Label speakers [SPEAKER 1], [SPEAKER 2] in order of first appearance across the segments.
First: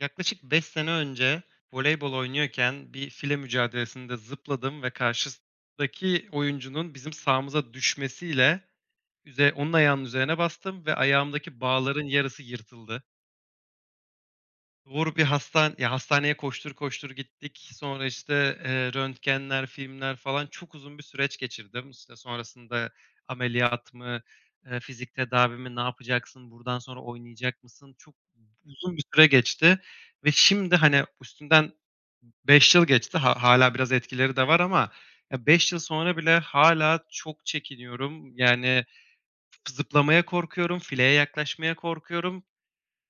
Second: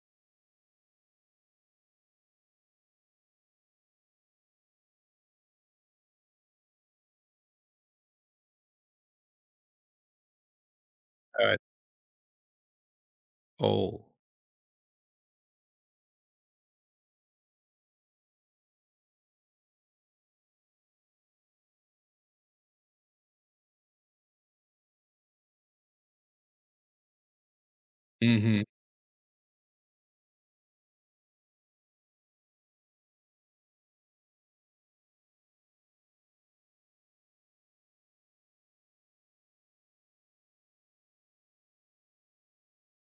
[SPEAKER 1] Yaklaşık 5 sene önce voleybol oynuyorken bir file mücadelesinde zıpladım ve karşıdaki oyuncunun bizim sahamıza düşmesiyle onun ayağının üzerine bastım ve
[SPEAKER 2] Evet.
[SPEAKER 1] ayağımdaki bağların yarısı yırtıldı.
[SPEAKER 2] O!
[SPEAKER 1] Hastaneye koştur koştur gittik. Sonra, işte, röntgenler, filmler falan çok uzun bir süreç geçirdim. İşte, sonrasında ameliyat mı, fizik tedavi mi, ne yapacaksın, buradan sonra oynayacak mısın? Çok
[SPEAKER 2] Hı hı.
[SPEAKER 1] uzun bir süre geçti ve şimdi, hani, üstünden 5 yıl geçti. Ha Hâlâ biraz etkileri de var ama 5 yıl sonra bile hala çok çekiniyorum. Yani, zıplamaya korkuyorum, fileye yaklaşmaya korkuyorum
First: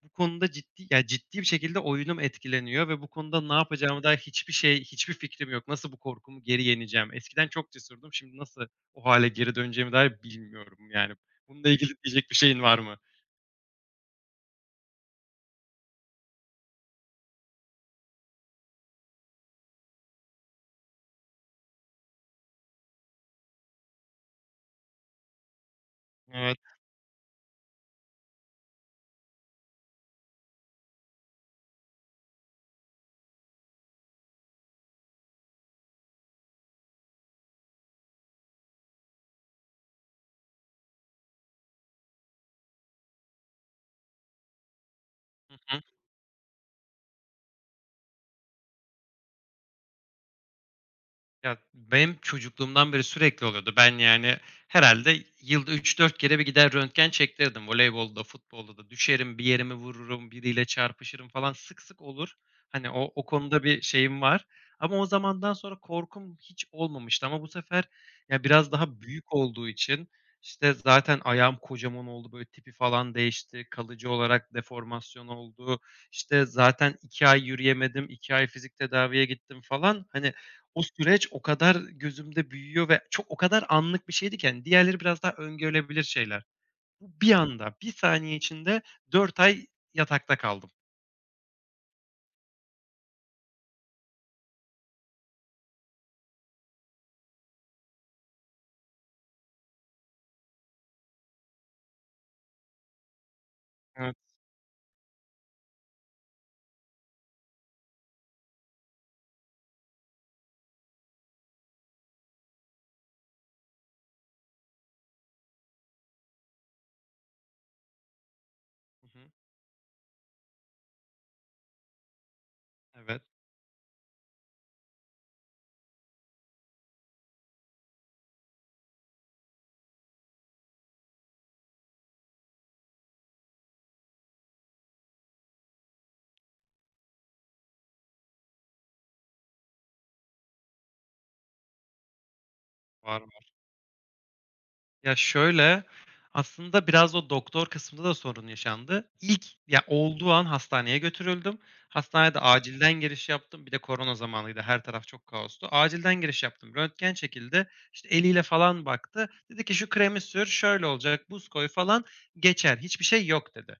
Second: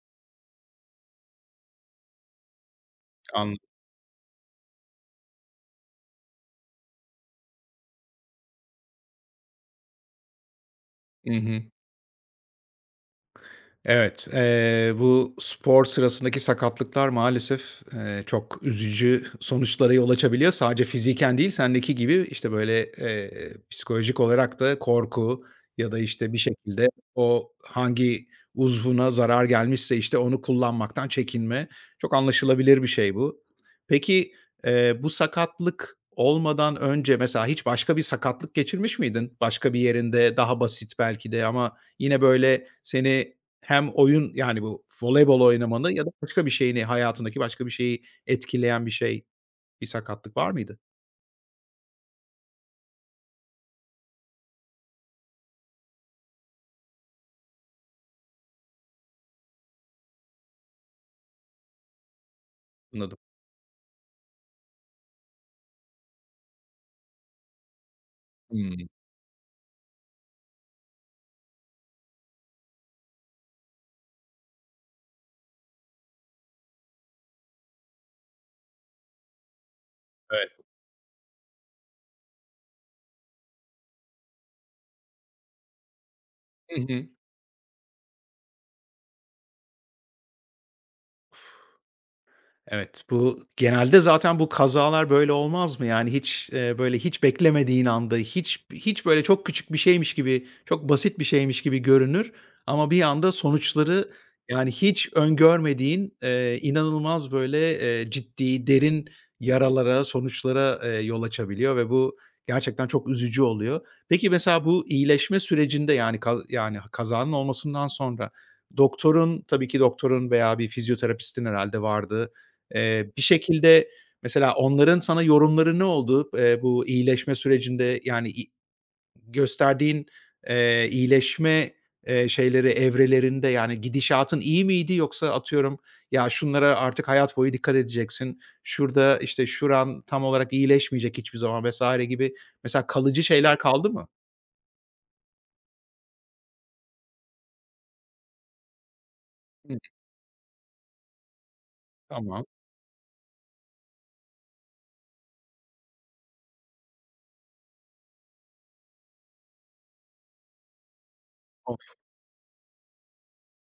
[SPEAKER 1] bu konuda ciddi bir şekilde oyunum etkileniyor ve bu konuda ne
[SPEAKER 2] Anladım.
[SPEAKER 1] yapacağıma dair hiçbir fikrim yok. Nasıl bu korkumu geri yeneceğim? Eskiden çok cesurdum. Şimdi nasıl o hale geri döneceğime dair bilmiyorum yani.
[SPEAKER 2] Hı hı.
[SPEAKER 1] Bununla ilgili diyecek bir şeyin var mı?
[SPEAKER 2] Evet, bu spor sırasındaki sakatlıklar maalesef, çok üzücü sonuçlara yol açabiliyor. Sadece fiziken değil, sendeki gibi, işte, böyle, psikolojik olarak da korku ya da, işte, bir
[SPEAKER 1] Evet.
[SPEAKER 2] şekilde o hangi uzvuna zarar gelmişse, işte, onu kullanmaktan çekinme. Çok anlaşılabilir bir şey bu. Peki, bu sakatlık olmadan önce mesela hiç başka bir sakatlık geçirmiş miydin? Başka bir yerinde, daha basit belki de ama yine, böyle, seni hem oyun, yani, bu voleybol
[SPEAKER 1] Hı hı.
[SPEAKER 2] oynamanı ya da başka bir şeyini, hayatındaki başka bir şeyi etkileyen bir şey, bir sakatlık var mıydı?
[SPEAKER 1] Ya, benim çocukluğumdan beri sürekli oluyordu. Ben, yani, herhalde yılda 3-4 kere bir gider röntgen çektirirdim. Voleybolda, futbolda da düşerim, bir yerimi vururum, biriyle çarpışırım falan sık sık olur. Hani, o
[SPEAKER 2] Anladım.
[SPEAKER 1] o konuda bir şeyim var ama o zamandan sonra korkum hiç olmamıştı ama bu sefer, ya, biraz
[SPEAKER 2] Hımm.
[SPEAKER 1] daha büyük olduğu için, işte, zaten ayağım kocaman oldu, böyle, tipi falan değişti, kalıcı olarak deformasyon oldu. İşte, zaten 2 ay yürüyemedim, 2 ay fizik tedaviye gittim falan. Hani,
[SPEAKER 2] Evet.
[SPEAKER 1] o süreç o kadar gözümde büyüyor ve çok o kadar anlık bir şeydi ki, hani, diğerleri biraz daha öngörülebilir şeyler.
[SPEAKER 2] Hı hı.
[SPEAKER 1] Bu bir anda, 1 saniye içinde 4 ay yatakta kaldım.
[SPEAKER 2] Evet, bu genelde zaten bu kazalar böyle olmaz mı? Yani hiç, böyle hiç beklemediğin anda, hiç böyle çok küçük bir şeymiş gibi, çok basit bir şeymiş gibi görünür ama bir anda sonuçları,
[SPEAKER 1] Evet.
[SPEAKER 2] yani hiç öngörmediğin, inanılmaz böyle, ciddi, derin yaralara, sonuçlara, yol açabiliyor ve bu gerçekten çok üzücü oluyor. Peki mesela bu iyileşme sürecinde, yani yani kazanın olmasından sonra
[SPEAKER 1] Hı hı.
[SPEAKER 2] doktorun, tabii ki doktorun veya bir fizyoterapistin herhalde vardı. Bir
[SPEAKER 1] Evet.
[SPEAKER 2] şekilde mesela onların sana yorumları ne oldu? Bu iyileşme sürecinde, yani, gösterdiğin, iyileşme, şeyleri evrelerinde, yani, gidişatın iyi miydi yoksa atıyorum, "Ya, şunlara artık hayat boyu dikkat edeceksin. Şurada, işte, şuran tam olarak iyileşmeyecek hiçbir zaman." vs. gibi mesela
[SPEAKER 1] Var.
[SPEAKER 2] kalıcı şeyler kaldı mı?
[SPEAKER 1] Ya, şöyle, aslında biraz o doktor kısmında da sorun yaşandı. İlk,
[SPEAKER 2] Hıı.
[SPEAKER 1] ya, olduğu an hastaneye götürüldüm. Hastanede
[SPEAKER 2] Tamam.
[SPEAKER 1] acilden giriş yaptım. Bir de korona zamanıydı, her taraf çok kaostu. Acilden giriş yaptım. Röntgen çekildi. İşte, eliyle falan baktı. Dedi ki, "Şu kremi sür, şöyle olacak, buz koy
[SPEAKER 2] Of.
[SPEAKER 1] falan, geçer. Hiçbir şey yok." dedi.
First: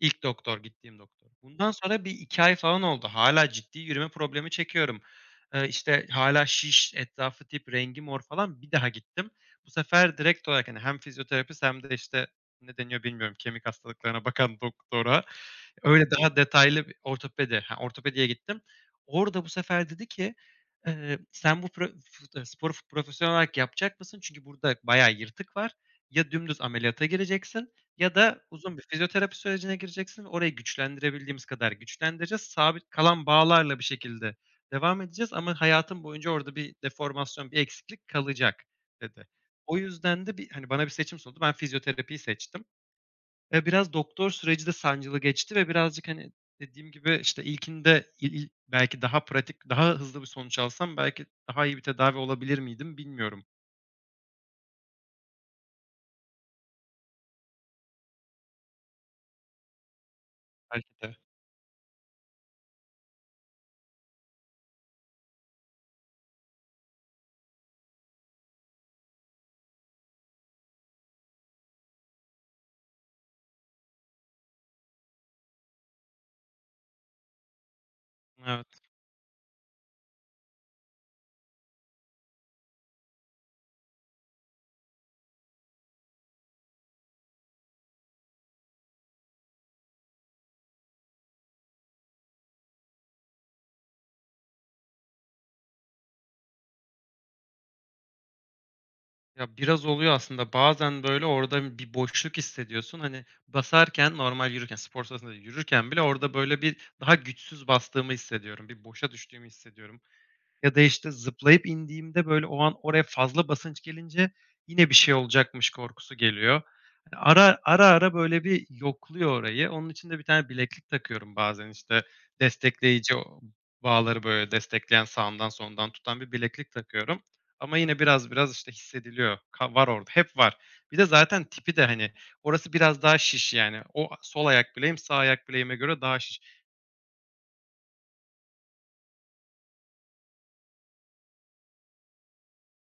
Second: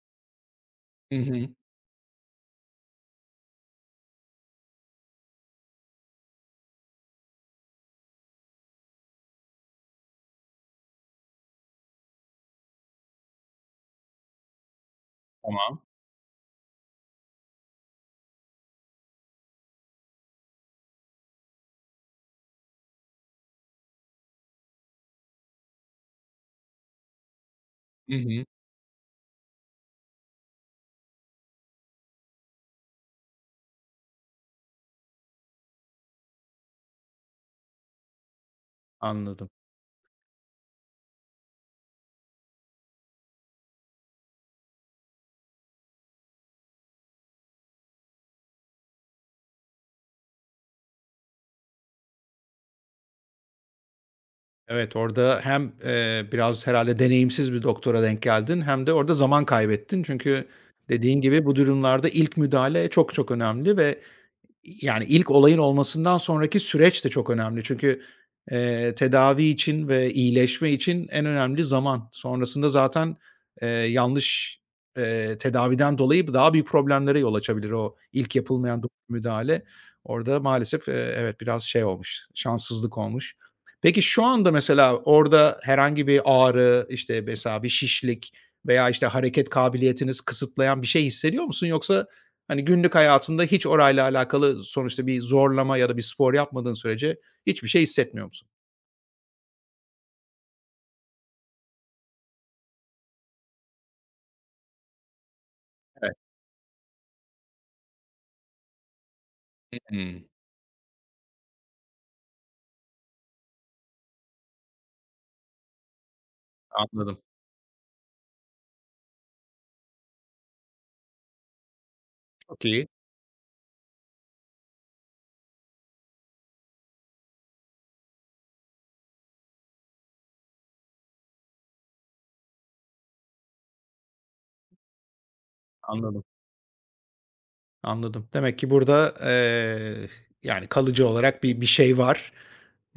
[SPEAKER 1] İlk doktor, gittiğim
[SPEAKER 2] Hı
[SPEAKER 1] doktor.
[SPEAKER 2] hı.
[SPEAKER 1] Bundan sonra bir 2 ay falan oldu. Hâlâ ciddi yürüme problemi çekiyorum. İşte, hâlâ şiş, etrafı tip, rengi mor falan. Bir daha gittim. Bu sefer direkt olarak, hani, hem fizyoterapist hem de, işte, ne deniyor bilmiyorum, kemik hastalıklarına bakan doktora,
[SPEAKER 2] Tamam.
[SPEAKER 1] öyle daha detaylı bir ortopedi, ha, ortopediye gittim. Orada bu sefer dedi ki, "Sen bu pro fut sporu profesyonel olarak yapacak mısın? Çünkü burada bayağı yırtık var. Ya dümdüz ameliyata gireceksin
[SPEAKER 2] Hı
[SPEAKER 1] ya
[SPEAKER 2] hı.
[SPEAKER 1] da uzun bir fizyoterapi sürecine gireceksin. Orayı güçlendirebildiğimiz kadar güçlendireceğiz. Sabit kalan bağlarla bir şekilde devam edeceğiz ama hayatım boyunca orada bir deformasyon, bir eksiklik kalacak," dedi.
[SPEAKER 2] Anladım.
[SPEAKER 1] O yüzden de bir, hani, bana bir seçim sundu. Ben fizyoterapiyi seçtim. Biraz doktor süreci de sancılı geçti ve birazcık, hani, dediğim gibi, işte, ilkinde il il belki daha pratik, daha hızlı bir sonuç alsam belki daha iyi bir tedavi olabilir miydim bilmiyorum.
[SPEAKER 2] Evet, orada hem, biraz herhalde deneyimsiz bir doktora denk geldin hem de orada zaman kaybettin. Çünkü
[SPEAKER 1] Belki de.
[SPEAKER 2] dediğin gibi bu durumlarda ilk müdahale çok çok önemli ve yani, ilk olayın olmasından sonraki süreç de çok önemli. Çünkü, tedavi için ve iyileşme için en önemli zaman. Sonrasında zaten, yanlış, tedaviden dolayı daha büyük problemlere yol açabilir o ilk yapılmayan
[SPEAKER 1] Evet.
[SPEAKER 2] müdahale. Orada maalesef, evet, biraz şey olmuş, şanssızlık olmuş. Peki, şu anda mesela orada herhangi bir ağrı, işte, mesela bir şişlik veya, işte, hareket kabiliyetiniz kısıtlayan bir şey hissediyor musun? Yoksa hani günlük hayatında hiç orayla alakalı sonuçta bir zorlama ya da bir spor yapmadığın sürece hiçbir şey hissetmiyor musun?
[SPEAKER 1] Ya, biraz oluyor aslında. Bazen, böyle, orada bir boşluk hissediyorsun. Hani, basarken normal yürürken, spor sırasında yürürken bile
[SPEAKER 2] Evet.
[SPEAKER 1] orada, böyle, bir daha güçsüz bastığımı hissediyorum. Bir boşa düştüğümü hissediyorum.
[SPEAKER 2] Hımm.
[SPEAKER 1] Ya da, işte, zıplayıp indiğimde, böyle, o an oraya fazla basınç gelince yine bir şey olacakmış korkusu geliyor.
[SPEAKER 2] Anladım.
[SPEAKER 1] Hani, ara ara, böyle, bir yokluyor orayı. Onun için de bir tane bileklik takıyorum bazen, işte,
[SPEAKER 2] Çok iyi.
[SPEAKER 1] destekleyici o bağları, böyle, destekleyen sağımdan solumdan tutan bir bileklik takıyorum ama yine biraz biraz, işte, hissediliyor. Var orada, hep var. Bir de zaten tipi de, hani, orası biraz daha şiş, yani. O sol ayak bileğim sağ ayak bileğime göre daha
[SPEAKER 2] Anladım.
[SPEAKER 1] şiş.
[SPEAKER 2] Anladım. Demek ki burada, yani, kalıcı olarak bir şey var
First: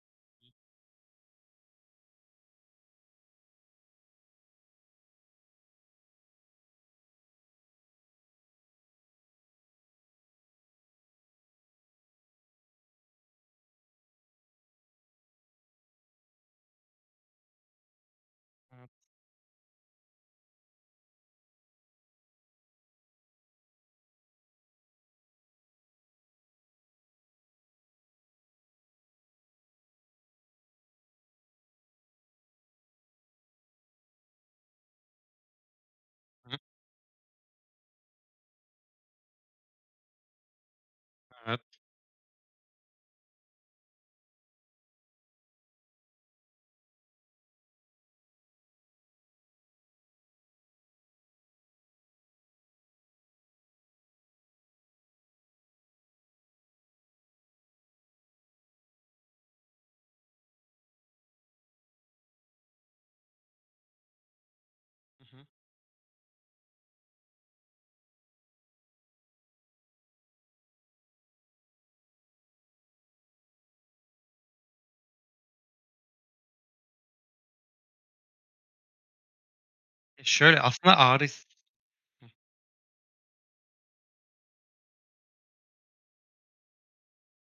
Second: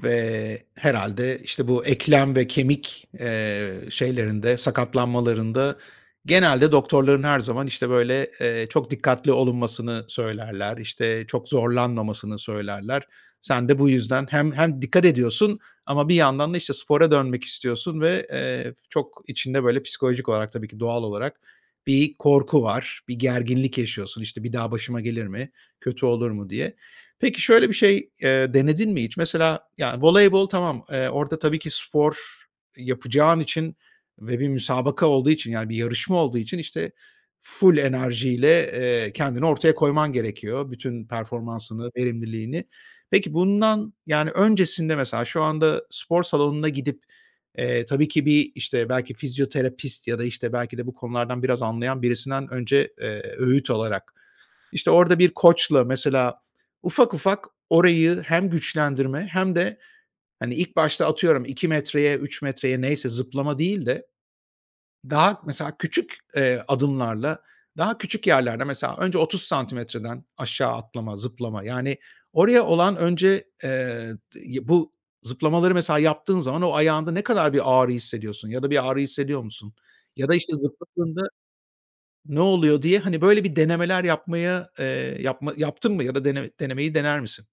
[SPEAKER 2] ve herhalde işte, bu eklem ve kemik, şeylerinde, sakatlanmalarında genelde doktorların her zaman, işte, böyle, çok dikkatli olunmasını söylerler, işte, çok zorlanmamasını söylerler. Sen de bu yüzden hem dikkat ediyorsun ama bir yandan da, işte, spora dönmek istiyorsun ve,
[SPEAKER 1] Evet.
[SPEAKER 2] çok içinde, böyle, psikolojik olarak tabii ki doğal olarak bir korku var, bir gerginlik yaşıyorsun, işte, "Bir daha başıma gelir mi, kötü olur mu?" diye. Peki, şöyle bir şey, denedin mi hiç? Mesela, ya, voleybol tamam, orada tabii ki spor yapacağın için ve bir müsabaka olduğu için, yani, bir yarışma olduğu
[SPEAKER 1] Hı.
[SPEAKER 2] için, işte, full enerjiyle, kendini ortaya koyman gerekiyor. Bütün
[SPEAKER 1] Evet.
[SPEAKER 2] performansını, verimliliğini. Peki, bundan, yani, öncesinde mesela şu anda spor salonuna gidip. Tabii ki bir, işte, belki fizyoterapist ya da, işte, belki de bu konulardan biraz anlayan birisinden önce, öğüt alarak, işte, orada bir koçla mesela ufak ufak orayı hem güçlendirme hem de, hani, ilk başta atıyorum 2 metreye, 3 metreye neyse zıplama değil de
[SPEAKER 1] Hı
[SPEAKER 2] daha
[SPEAKER 1] hı.
[SPEAKER 2] mesela küçük, adımlarla daha küçük yerlerde mesela önce 30 santimetreden aşağı atlama, zıplama, yani, oraya olan önce, bu zıplamaları mesela yaptığın zaman o ayağında ne kadar bir ağrı hissediyorsun ya da bir ağrı hissediyor musun?
[SPEAKER 1] E,
[SPEAKER 2] Ya da, işte,
[SPEAKER 1] şöyle aslında
[SPEAKER 2] zıpladığında
[SPEAKER 1] ağrı his
[SPEAKER 2] ne oluyor diye, hani, böyle bir denemeler yapmaya, yaptın mı ya da denemeyi dener misin?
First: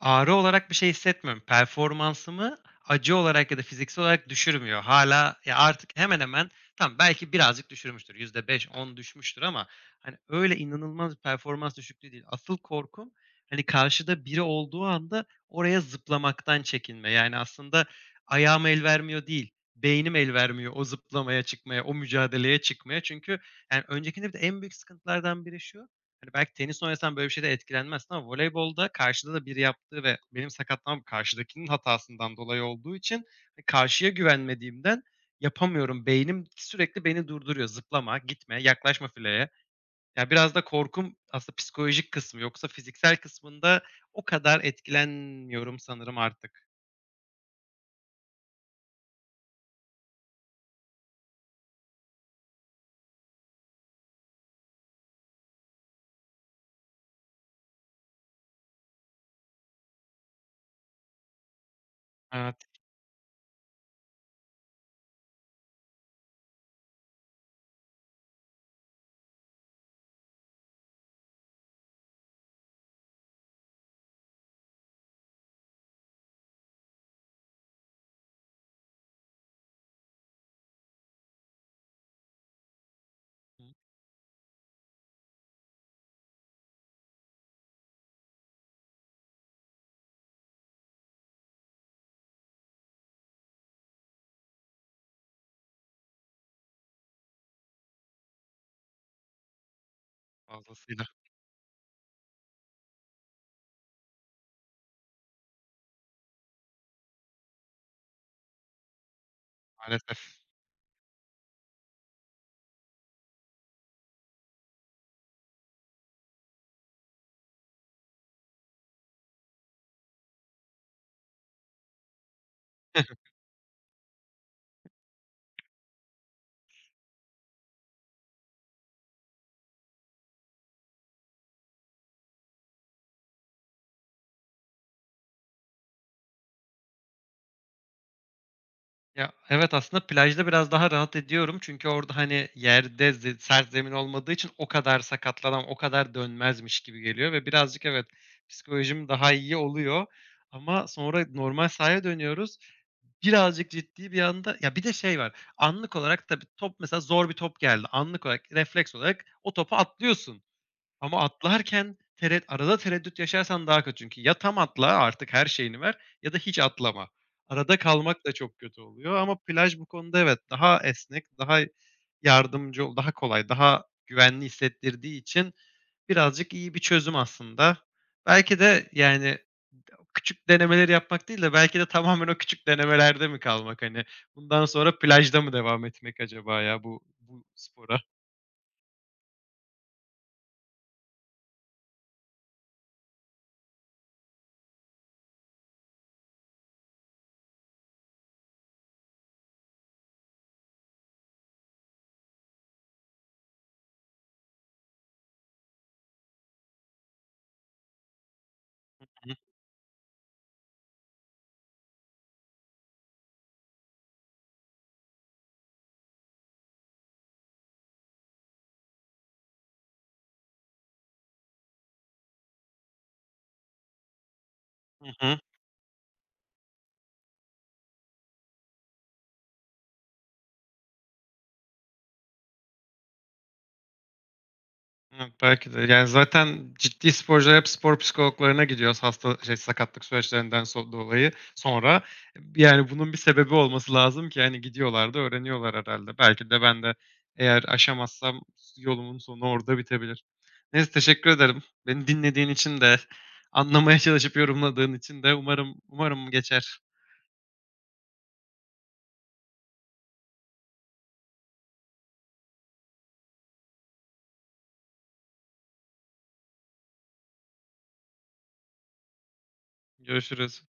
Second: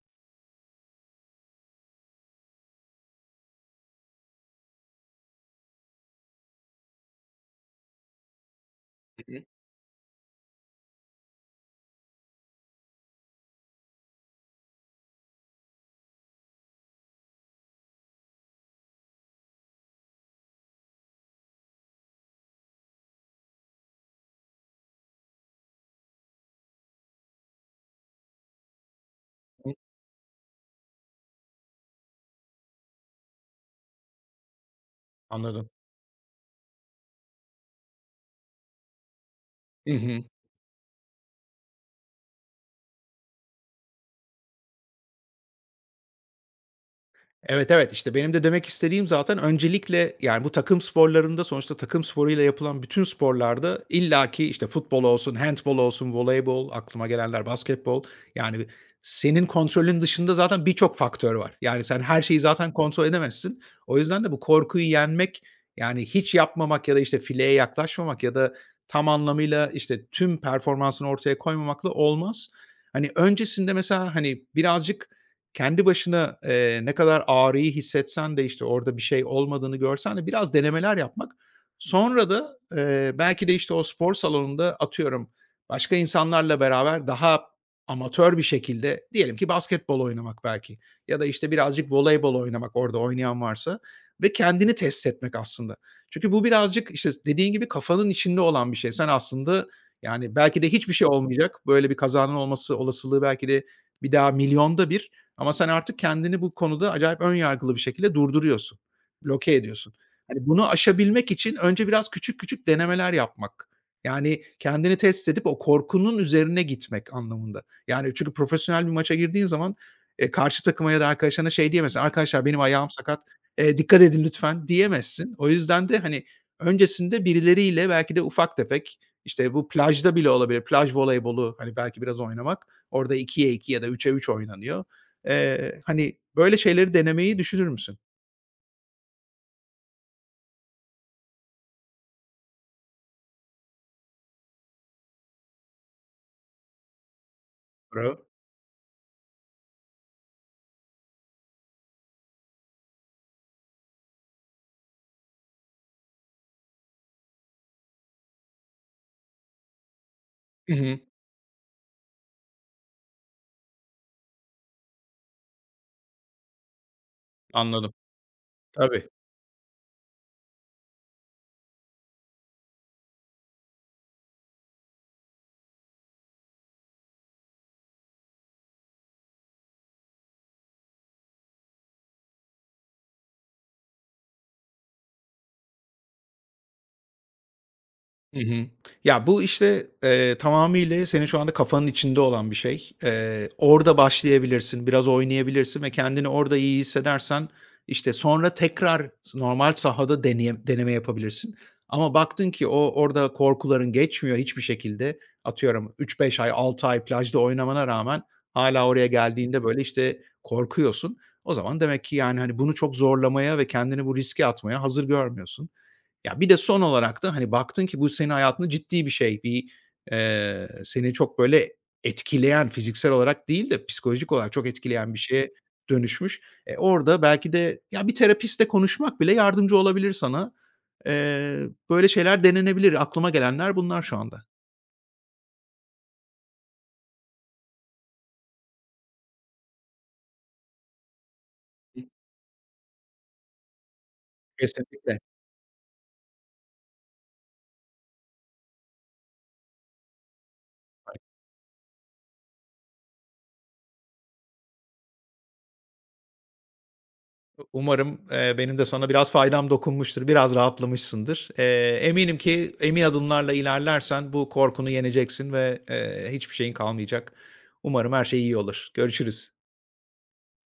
[SPEAKER 1] Ağrı olarak bir şey hissetmiyorum. Performansımı acı olarak ya da fiziksel olarak düşürmüyor. Hâlâ, ya, artık hemen hemen tamam, belki birazcık düşürmüştür. %5-10 düşmüştür ama, hani, öyle inanılmaz bir performans düşüklüğü değil. Asıl korkum, hani, karşıda biri olduğu anda oraya zıplamaktan çekinme. Yani, aslında ayağım el vermiyor değil, beynim el vermiyor o zıplamaya, çıkmaya, o mücadeleye çıkmaya. Çünkü, yani, öncekinde bir de en büyük sıkıntılardan biri şu: Hani, belki tenis oynasan böyle bir şeyden etkilenmezsin ama voleybolda karşıda da biri
[SPEAKER 2] Hı,
[SPEAKER 1] yaptığı ve benim sakatlanmam karşıdakinin hatasından dolayı olduğu için, karşıya güvenmediğimden
[SPEAKER 2] anladım.
[SPEAKER 1] yapamıyorum. Beynim sürekli beni durduruyor. Zıplama, gitme, yaklaşma fileye.
[SPEAKER 2] Hı hı.
[SPEAKER 1] Ya, biraz da korkum aslında psikolojik kısmı. Yoksa fiziksel kısmında o kadar etkilenmiyorum sanırım artık.
[SPEAKER 2] Evet, evet, işte benim de demek istediğim zaten öncelikle, yani, bu takım sporlarında sonuçta takım sporuyla yapılan bütün sporlarda illaki, işte, futbol olsun, handbol olsun, voleybol, aklıma gelenler basketbol, yani, senin kontrolün dışında zaten birçok faktör var. Yani, sen her şeyi
[SPEAKER 1] Evet,
[SPEAKER 2] zaten kontrol edemezsin. O yüzden de bu korkuyu yenmek, yani, hiç yapmamak ya da, işte, fileye yaklaşmamak ya da tam anlamıyla, işte, tüm performansını ortaya koymamakla olmaz. Hani, öncesinde mesela, hani, birazcık kendi başına, ne kadar ağrıyı hissetsen de, işte, orada bir şey olmadığını görsen de biraz denemeler yapmak, sonra da, belki de, işte, o spor salonunda atıyorum başka insanlarla beraber daha amatör bir şekilde diyelim ki basketbol oynamak belki ya da, işte, birazcık voleybol oynamak orada oynayan varsa ve kendini test etmek aslında. Çünkü bu birazcık, işte, dediğin gibi kafanın içinde olan bir şey. Sen aslında, yani, belki de hiçbir
[SPEAKER 1] fazlasıyla
[SPEAKER 2] şey olmayacak. Böyle bir kazanın olması olasılığı belki de bir daha milyonda bir ama sen artık kendini bu konuda acayip ön yargılı bir şekilde durduruyorsun, bloke ediyorsun.
[SPEAKER 1] maalesef.
[SPEAKER 2] Hani, bunu aşabilmek için önce biraz küçük küçük denemeler yapmak. Yani, kendini test edip o korkunun üzerine gitmek anlamında. Yani, çünkü profesyonel bir maça girdiğin zaman, karşı takıma ya da arkadaşlarına şey diyemezsin, "Arkadaşlar benim ayağım sakat, dikkat edin lütfen." diyemezsin. O yüzden de, hani, öncesinde birileriyle belki de ufak tefek, işte, bu plajda bile olabilir, plaj voleybolu, hani, belki biraz oynamak. Orada ikiye 2 ya da 3'e 3 oynanıyor. Hani, böyle şeyleri denemeyi düşünür müsün?
[SPEAKER 1] Ya, evet, aslında plajda biraz daha rahat ediyorum çünkü orada, hani, yerde sert zemin olmadığı için o kadar sakatlanan, o kadar dönmezmiş gibi geliyor ve birazcık evet,
[SPEAKER 2] Bravo.
[SPEAKER 1] psikolojim daha iyi oluyor ama sonra normal sahaya dönüyoruz. Birazcık ciddi bir anda. Ya, bir de şey var, anlık olarak tabii top mesela zor bir top geldi. Anlık olarak, refleks olarak o topa atlıyorsun.
[SPEAKER 2] Hı hı.
[SPEAKER 1] Ama atlarken arada tereddüt yaşarsan daha kötü çünkü ya tam atla artık her şeyini ver ya da hiç atlama. Arada
[SPEAKER 2] Anladım.
[SPEAKER 1] kalmak da çok kötü
[SPEAKER 2] Tabii.
[SPEAKER 1] oluyor ama plaj bu konuda evet, daha esnek, daha yardımcı ol daha kolay, daha güvenli hissettirdiği için birazcık iyi bir çözüm aslında. Belki de, yani, küçük denemeleri yapmak değil de belki de tamamen o küçük denemelerde mi kalmak, hani, bundan sonra plajda mı devam etmek acaba ya bu spora?
[SPEAKER 2] Hı hı. Ya, bu, işte, tamamıyla senin şu anda kafanın içinde olan bir şey. Orada başlayabilirsin, biraz oynayabilirsin ve kendini orada iyi hissedersen, işte, sonra tekrar normal sahada deneme yapabilirsin ama baktın ki o orada korkuların geçmiyor hiçbir şekilde. Atıyorum üç beş ay, 6 ay plajda oynamana rağmen hala oraya geldiğinde, böyle, işte, korkuyorsun. O zaman demek ki, yani, hani, bunu çok zorlamaya ve kendini bu riske atmaya hazır görmüyorsun. Ya, bir de son olarak da, hani, baktın ki bu senin hayatında ciddi bir şey, bir, seni çok böyle etkileyen, fiziksel olarak değil de psikolojik olarak çok etkileyen bir şeye dönüşmüş. Orada belki de, ya, bir terapistle konuşmak bile yardımcı olabilir sana. Eee, böyle şeyler denenebilir. Aklıma gelenler bunlar şu anda.
[SPEAKER 1] Evet, belki de. Yani, zaten ciddi sporcular hep spor psikologlarına gidiyoruz sakatlık süreçlerinden dolayı sonra. Yani, bunun bir sebebi olması lazım ki, yani gidiyorlar
[SPEAKER 2] Kesinlikle.
[SPEAKER 1] da öğreniyorlar herhalde. Belki de ben de eğer aşamazsam yolumun sonu orada bitebilir. Neyse, teşekkür ederim. Beni dinlediğin için de, anlamaya çalışıp yorumladığın için de umarım geçer.
[SPEAKER 2] Umarım, benim de sana biraz faydam dokunmuştur, biraz rahatlamışsındır. Eminim ki emin adımlarla ilerlersen bu korkunu yeneceksin ve, hiçbir şeyin kalmayacak. Umarım her şey iyi olur. Görüşürüz.
[SPEAKER 1] Görüşürüz.